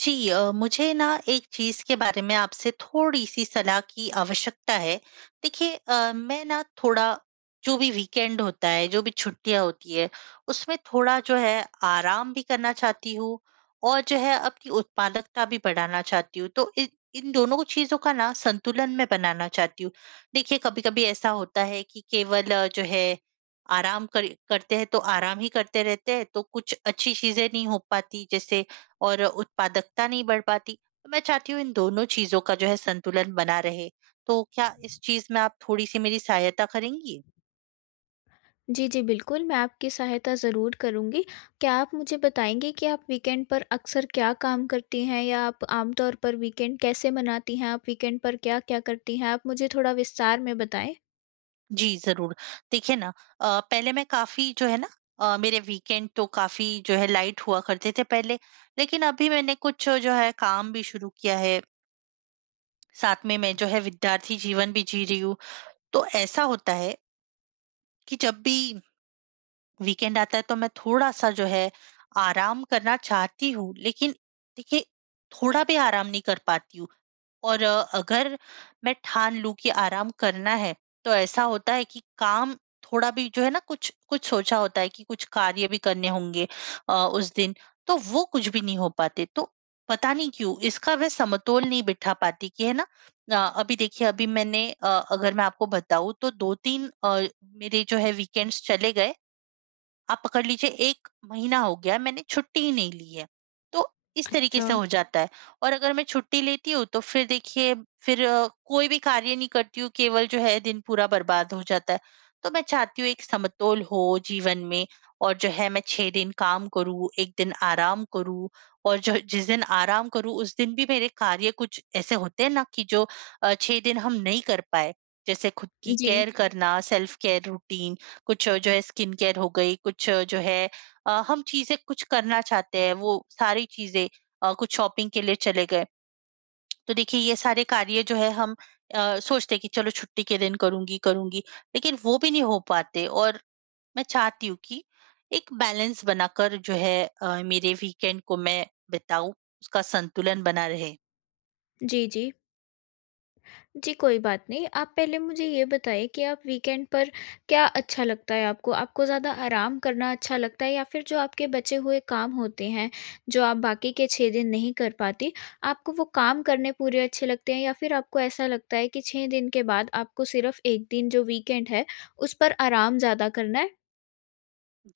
जी मुझे ना एक चीज़ के बारे में आपसे थोड़ी-सी सलाह की आवश्यकता है। देखिए मैं ना थोड़ा जो भी वीकेंड होता है, जो भी छुट्टियाँ होती है, उसमें थोड़ा जो है आराम भी करना चाहती हूँ और जो है अपनी उत्पादकता भी बढ़ाना चाहती हूँ। तो इन इन दोनों चीज़ों का ना संतुलन मैं बनाना चाहती हूँ। देखिए कभी-कभी ऐसा होता है कि केवल जो है आराम कर करते हैं तो आराम ही करते रहते हैं, तो कुछ अच्छी चीज़ें नहीं हो पाती जैसे और उत्पादकता नहीं बढ़ पाती। तो मैं चाहती हूँ इन दोनों चीज़ों का जो है संतुलन बना रहे। तो क्या इस चीज़ में आप थोड़ी-सी मेरी सहायता करेंगी? जी, जी, बिल्कुल, मैं आपकी सहायता ज़रूर करूँगी। क्या आप मुझे बताएँगे कि आप वीकेंड पर अक्सर क्या काम करती हैं या आप आमतौर पर वीकेंड कैसे मनाती हैं? आप वीकेंड पर क्या-क्या करती हैं? आप मुझे थोड़ा विस्तार में बताएँ। जी, ज़रूर। देखिए ना पहले मैं काफ़ी जो है ना मेरे वीकेंड तो काफ़ी जो है लाइट हुआ करते थे पहले। लेकिन अभी मैंने कुछ जो है काम भी शुरू किया है, साथ में मैं जो है विद्यार्थी जीवन भी जी रही हूँ। तो ऐसा होता है कि जब भी वीकेंड आता है तो मैं थोड़ा-सा जो है आराम करना चाहती हूँ, लेकिन देखिए थोड़ा भी आराम नहीं कर पाती हूँ और अगर मैं ठान लूँ कि आराम करना है, तो ऐसा होता है कि काम थोड़ा भी जो है ना कुछ कुछ सोचा होता है कि कुछ कार्य भी करने होंगे उस दिन, तो वो कुछ भी नहीं हो पाते। तो पता नहीं क्यों इसका मैं समतोल नहीं बिठा पाती कि है ना। अभी देखिए अभी मैंने अगर मैं आपको बताऊँ तो 2-3 मेरे जो है वीकेंड्स चले गए, आप पकड़ लीजिए 1 महीना हो गया है, मैंने छुट्टी ही नहीं ली है। तो इस तरीके अच्छा। से हो जाता है। और अगर मैं छुट्टी लेती हूँ तो फिर देखिए फिर कोई भी कार्य नहीं करती हूँ, केवल जो है दिन पूरा बर्बाद हो जाता है। तो मैं चाहती हूँ एक समतोल हो जीवन में और जो है मैं 6 दिन काम करूँ, 1 दिन आराम करूँ और जो जिस दिन आराम करूँ उस दिन भी मेरे कार्य कुछ ऐसे होते हैं ना कि जो 6 दिन हम नहीं कर पाए। जैसे खुद की जी। केयर करना, सेल्फ केयर रूटीन, कुछ जो है स्किन केयर हो गई, कुछ जो है हम चीज़ें कुछ करना चाहते हैं, वो सारी चीज़ें, कुछ शॉपिंग के लिए चले गए। तो देखिए ये सारे कार्य जो है हम सोचते हैं कि चलो छुट्टी के दिन करूँगी, करूँगी, लेकिन वो भी नहीं हो पाते और मैं चाहती हूँ कि एक बैलेंस बनाकर जो है मेरे वीकेंड को मैं बिताऊँ, उसका संतुलन बना रहे। जी, जी। जी, कोई बात नहीं। आप पहले मुझे ये बताइए कि आप वीकेंड पर क्या अच्छा लगता है आपको? आपको ज़्यादा आराम करना अच्छा लगता है या फिर जो आपके बचे हुए काम होते हैं, जो आप बाकी के 6 दिन नहीं कर पाती, आपको वो काम करने पूरे अच्छे लगते हैं या फिर आपको ऐसा लगता है कि 6 दिन के बाद आपको सिर्फ़ 1 दिन जो वीकेंड है, उस पर आराम ज़्यादा करना है?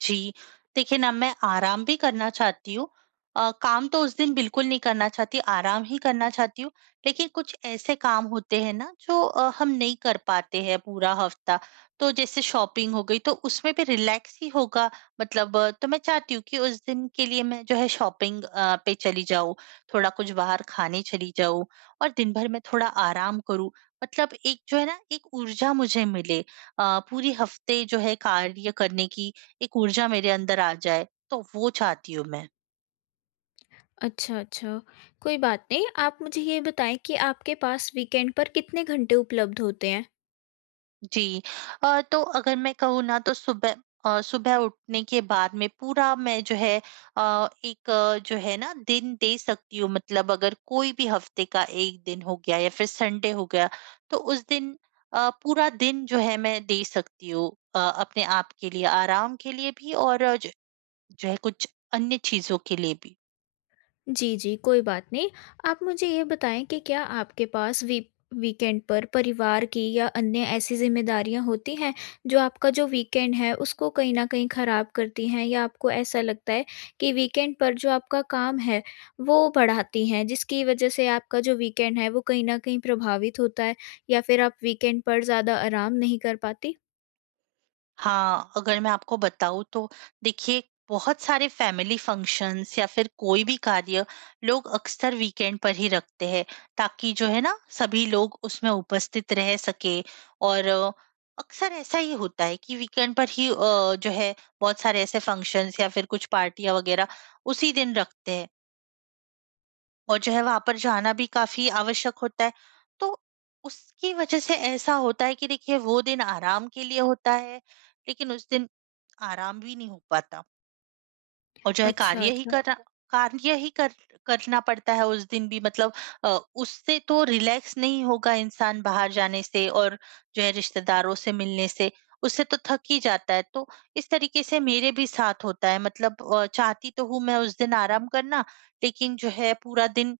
जी, देखिए ना मैं आराम भी करना चाहती हूँ। काम तो उस दिन बिल्कुल नहीं करना चाहती, आराम ही करना चाहती हूँ। लेकिन कुछ ऐसे काम होते हैं ना जो हम नहीं कर पाते हैं पूरा हफ़्ता। तो जैसे शॉपिंग हो गई तो उसमें भी रिलैक्स ही होगा, मतलब तो मैं चाहती हूँ कि उस दिन के लिए मैं जो है शॉपिंग पे चली जाऊँ, थोड़ा कुछ बाहर खाने चली जाऊँ और दिन भर में थोड़ा आराम करूँ। मतलब एक जो है ना एक ऊर्जा मुझे मिले, पूरे हफ़्ते जो है कार्य करने की एक ऊर्जा मेरे अंदर आ जाए, तो वो चाहती हूँ मैं। अच्छा, अच्छा। कोई बात नहीं। आप मुझे ये बताएँ कि आपके पास वीकेंड पर कितने घंटे उपलब्ध होते हैं? जी। तो अगर मैं कहूँ ना तो सुबह उठने के बाद में पूरा मैं जो है एक जो है ना दिन दे सकती हूँ, मतलब अगर कोई भी हफ्ते का 1 दिन हो गया या फिर संडे हो गया, तो उस दिन पूरा दिन जो है मैं दे सकती हूँ अपने आप के लिए, आराम के लिए भी और ज जो जो है कुछ अन्य चीज़ों के लिए भी। जी, जी, कोई बात नहीं। आप मुझे ये बताएँ कि क्या आपके पास वीकेंड पर परिवार की या अन्य ऐसी ज़िम्मेदारियाँ होती हैं, जो आपका जो वीकेंड है उसको कहीं न कहीं ख़राब करती हैं या आपको ऐसा लगता है कि वीकेंड पर जो आपका काम है, वो बढ़ाती हैं, जिसकी वज़ह से आपका जो वीकेंड है वो कहीं न कहीं प्रभावित होता है या फिर आप वीकेंड पर ज़्यादा आराम नहीं कर पाती? हाँ, अगर मैं आपको बताऊँ तो देखिए, बहुत सारे फैमिली फंक्शंस या फिर कोई भी कार्य लोग अक्सर वीकेंड पर ही रखते हैं ताकि जो है ना सभी लोग उसमें उपस्थित रह सके, और अक्सर ऐसा ही होता है कि वीकेंड पर ही जो है बहुत सारे ऐसे फंक्शंस या फिर कुछ पार्टियाँ वगैरह उसी दिन रखते हैं और जो है वहां पर जाना भी काफी आवश्यक होता है। तो उसकी वजह से ऐसा होता है कि देखिए वो दिन आराम के लिए होता है, लेकिन उस दिन आराम भी नहीं हो पाता और जो है अच्छा। कार्य ही कर करना पड़ता है उस दिन भी। मतलब उससे तो रिलैक्स नहीं होगा इंसान, बाहर जाने से और जो है रिश्तेदारों से मिलने से, उससे तो थक ही जाता है। तो इस तरीके से मेरे भी साथ होता है, मतलब चाहती तो हूँ मैं उस दिन आराम करना, लेकिन जो है पूरा दिन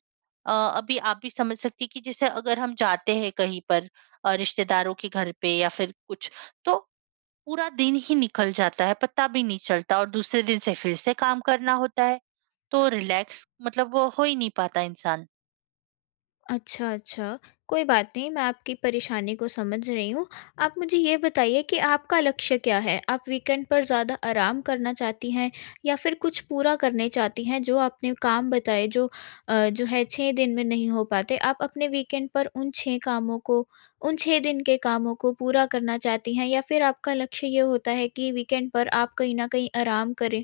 अभी आप भी समझ सकती कि जैसे अगर हम जाते हैं कहीं पर रिश्तेदारों के घर पे या फिर कुछ, तो पूरा दिन ही निकल जाता है, पता भी नहीं चलता और दूसरे दिन से फिर से काम करना होता है, तो रिलैक्स मतलब वो हो ही नहीं पाता इंसान। अच्छा, अच्छा। कोई बात नहीं, मैं आपकी परेशानी को समझ रही हूँ। आप मुझे ये बताइए कि आपका लक्ष्य क्या है? आप वीकेंड पर ज़्यादा आराम करना चाहती हैं या फिर कुछ पूरा करने चाहती हैं जो आपने काम बताए जो जो है 6 दिन में नहीं हो पाते। आप अपने वीकेंड पर उन 6 कामों को उन 6 दिन के कामों को पूरा करना चाहती हैं या फिर आपका लक्ष्य ये होता है कि वीकेंड पर आप कहीं न कहीं आराम करें?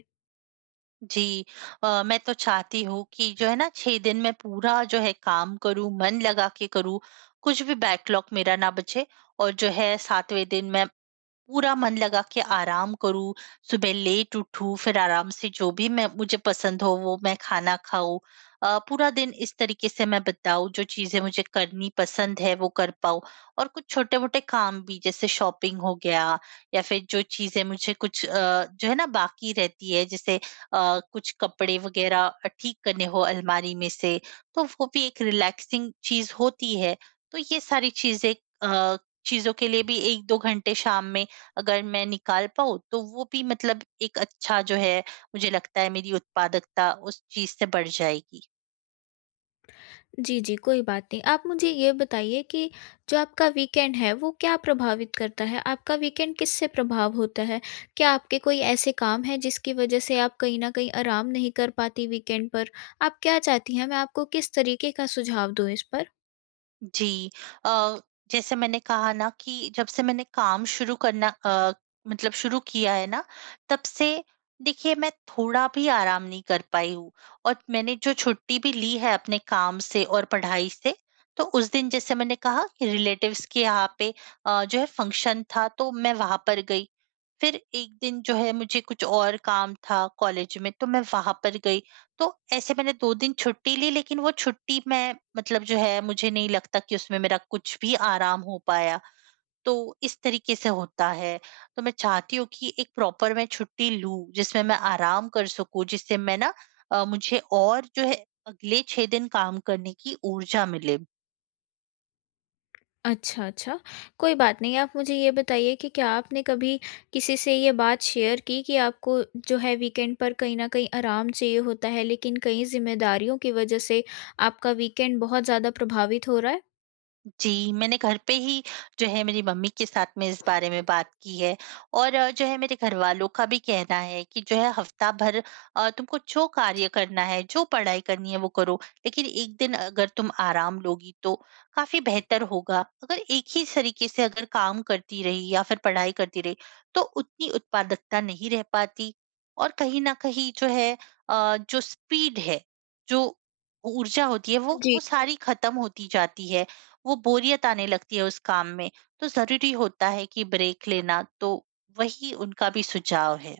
जी, मैं तो चाहती हूँ कि जो है ना 6 दिन मैं पूरा जो है काम करूँ, मन लगा के करूँ, कुछ भी बैकलॉग मेरा ना बचे और जो है 7वें दिन मैं पूरा मन लगा के आराम करूँ, सुबह लेट उठूँ, फिर आराम से जो भी मैं, मुझे पसंद हो वो मैं खाना खाऊँ। पूरा दिन इस तरीके से मैं बिताऊँ, जो चीज़ें मुझे करनी पसंद है वो कर पाऊँ और कुछ छोटे-मोटे काम भी, जैसे शॉपिंग हो गया या फिर जो चीज़ें मुझे कुछ जो है ना बाकी रहती है, जैसे कुछ कपड़े वगैरह ठीक करने हो अलमारी में से, तो वो भी एक रिलैक्सिंग चीज़ होती है। तो ये सारी चीज़ें अ, चीज़ों के लिए भी 1-2 घंटे शाम में अगर मैं निकाल पाऊँ तो वो भी, मतलब एक अच्छा जो है, मुझे लगता है मेरी उत्पादकता उस चीज़ से बढ़ जाएगी। जी, जी, कोई बात नहीं। आप मुझे ये बताइए कि जो आपका वीकेंड है, वो क्या प्रभावित करता है? आपका वीकेंड किससे प्रभाव होता है? क्या आपके कोई ऐसे काम हैं जिसकी वजह से आप कहीं न कहीं आराम नहीं कर पाती वीकेंड पर? आप क्या चाहती हैं मैं आपको किस तरीके का सुझाव दूँ इस पर? जी। अ, जैसे मैंने कहा ना कि जब से मैंने काम शुरू करना मतलब शुरू किया है ना, तब से देखिए मैं थोड़ा भी आराम नहीं कर पाई हूँ। और मैंने जो छुट्टी भी ली है अपने काम से और पढ़ाई से, तो उस दिन जैसे मैंने कहा कि रिलेटिव्स के यहाँ पे जो है फंक्शन था तो मैं वहाँ पर गई। फिर एक दिन जो है मुझे कुछ और काम था कॉलेज में तो मैं वहां पर गई। तो ऐसे मैंने 2 दिन छुट्टी ली, लेकिन वो छुट्टी मैं, मतलब जो है, मुझे नहीं लगता कि उसमें मेरा कुछ भी आराम हो पाया। तो इस तरीके से होता है। तो मैं चाहती हूँ कि एक प्रॉपर मैं छुट्टी लूँ जिसमें मैं आराम कर सकूँ, जिससे मैं ना मुझे और जो है अगले 6 दिन काम करने की ऊर्जा मिले। अच्छा, अच्छा, कोई बात नहीं। आप मुझे ये बताइए कि क्या आपने कभी किसी से ये बात शेयर की कि आपको जो है वीकेंड पर कहीं न कहीं आराम चाहिए होता है, लेकिन कई ज़िम्मेदारियों की वजह से आपका वीकेंड बहुत ज़्यादा प्रभावित हो रहा है? जी, मैंने घर पे ही जो है मेरी मम्मी के साथ में इस बारे में बात की है और जो है मेरे घरवालों का भी कहना है कि जो है हफ्ता भर तुमको जो कार्य करना है, जो पढ़ाई करनी है वो करो, लेकिन एक दिन अगर तुम आराम लोगी तो काफ़ी बेहतर होगा। अगर एक ही तरीके से अगर काम करती रही या फिर पढ़ाई करती रही, तो उतनी उत्पादकता नहीं रह पाती और कहीं न कहीं जो है जो स्पीड है, जो ऊर्जा होती है वो जी। वो सारी खत्म होती जाती है, वो बोरियत आने लगती है उस काम में, तो ज़रूरी होता है कि ब्रेक लेना, तो वही उनका भी सुझाव है।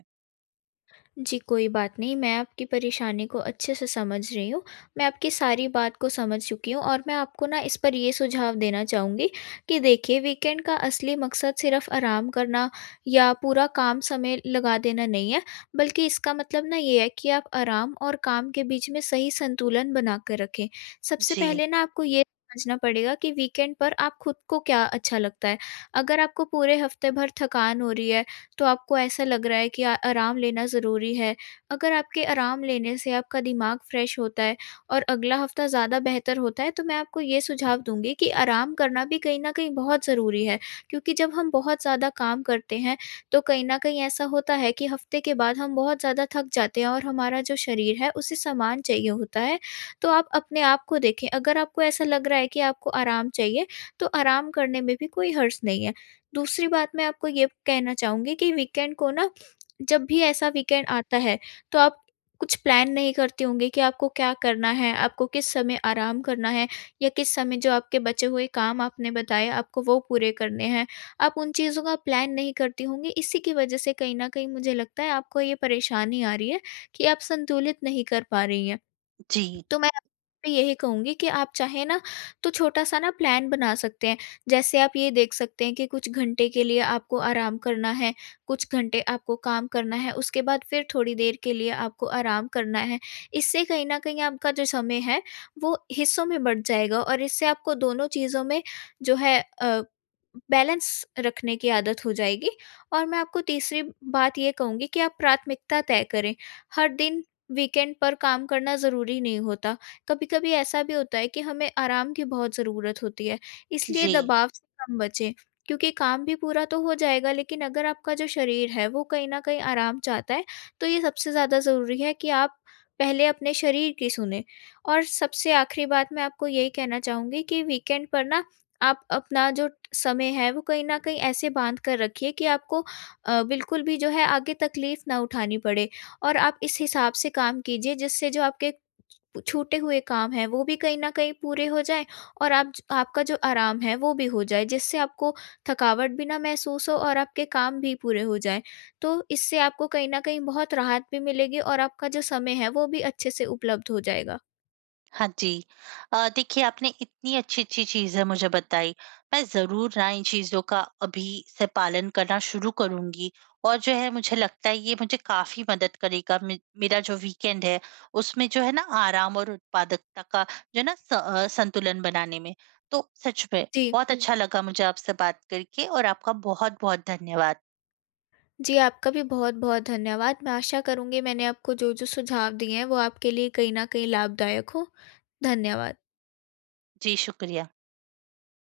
जी, कोई बात नहीं, मैं आपकी परेशानी को अच्छे से समझ रही हूँ। मैं आपकी सारी बात को समझ चुकी हूँ और मैं आपको ना इस पर ये सुझाव देना चाहूँगी कि देखिए वीकेंड का असली मकसद सिर्फ़ आराम करना या पूरा काम समय लगा देना नहीं है, बल्कि इसका मतलब ना ये है कि आप आराम और काम के बीच में सही संतुलन बना कर रखें। सबसे जी, पहले ना आपको ये समझना पड़ेगा कि वीकेंड पर आप खुद को क्या अच्छा लगता है। अगर आपको पूरे हफ़्ते भर थकान हो रही है तो आपको ऐसा लग रहा है कि आ आराम लेना ज़रूरी है। अगर आपके आराम लेने से आपका दिमाग फ्रेश होता है और अगला हफ़्ता ज़्यादा बेहतर होता है, तो मैं आपको ये सुझाव दूँगी कि आराम करना भी कहीं न कहीं बहुत ज़रूरी है। क्योंकि जब हम बहुत ज़्यादा काम करते हैं, तो कहीं न कहीं ऐसा होता है कि हफ़्ते के बाद हम बहुत ज़्यादा थक जाते हैं और हमारा जो शरीर है, उसे सामान चाहिए होता है। तो आप अपने आप को देखें, अगर आपको ऐसा लग रहा है कि आपको आराम चाहिए, तो आराम करने में भी कोई हर्ज़ नहीं है। दूसरी बात मैं आपको ये कहना चाहूँगी कि वीकेंड को ना जब भी ऐसा वीकेंड आता है, तो आप कुछ प्लान नहीं करती होंगी कि आपको क्या करना है, आपको किस समय आराम करना है या किस समय जो आपके बचे हुए काम आपने बताए आपको वो पूरे करने हैं। आप उन चीज़ों का प्लान नहीं करती होंगी, इसी की वजह से कहीं न कहीं मुझे लगता है आपको ये परेशानी आ रही है कि आप संतुलित नहीं कर पा रही हैं। जी, तो मैं आपसे यही कहूँगी कि आप चाहें ना तो छोटा-सा ना प्लान बना सकते हैं। जैसे आप ये देख सकते हैं कि कुछ घंटे के लिए आपको आराम करना है, कुछ घंटे आपको काम करना है, उसके बाद फिर थोड़ी देर के लिए आपको आराम करना है। इससे कहीं न कहीं आपका जो समय है वो हिस्सों में बँट जाएगा और इससे आपको दोनों चीज़ों में जो है बैलेंस रखने की आदत हो जाएगी। और मैं आपको तीसरी बात ये कहूँगी कि आप प्राथमिकता तय करें। हर दिन वीकेंड पर काम करना ज़रूरी नहीं होता। कभी-कभी ऐसा भी होता है कि हमें आराम की बहुत ज़रूरत होती है, इसलिए जी। दबाव से कम बचें, क्योंकि काम भी पूरा तो हो जाएगा, लेकिन अगर आपका जो शरीर है वो कहीं न कहीं आराम चाहता है, तो ये सबसे ज़्यादा ज़रूरी है कि आप पहले अपने शरीर की सुनें। और सबसे आखिरी बात मैं आपको यही कहना चाहूँगी कि वीकेंड पर ना आप अपना जो समय है वो कहीं न कहीं ऐसे बाँध कर रखिए कि आपको बिल्कुल भी जो है आगे तकलीफ़ ना उठानी पड़े। और आप इस हिसाब से काम कीजिए, जिससे जो आपके छूटे हुए काम हैं वो भी कहीं न कहीं पूरे हो जाएँ और आप ज आपका जो आराम है वो भी हो जाए, जिससे आपको थकावट भी ना महसूस हो और आपके काम भी पूरे हो जाएँ। तो इससे आपको कहीं न कहीं बहुत राहत भी मिलेगी और आपका जो समय है वो भी अच्छे से उपलब्ध हो जाएगा। हाँ जी। देखिए आपने इतनी अच्छी-अच्छी चीज़ें मुझे बताई। मैं ज़रूर ना इन चीज़ों का अभी से पालन करना शुरू करूँगी और जो है मुझे लगता है ये मुझे काफ़ी मदद करेगा। मे मेरा जो वीकेंड है उसमें जो है ना आराम और उत्पादकता का जो है ना संतुलन बनाने में। तो सच में जी। बहुत जी। अच्छा लगा मुझे आपसे बात करके, और आपका बहुत-बहुत धन्यवाद। जी, आपका भी बहुत-बहुत धन्यवाद। मैं आशा करूँगी मैंने आपको जो-जो सुझाव दिए हैं वो आपके लिए कहीं न कहीं लाभदायक हों। धन्यवाद। जी, शुक्रिया।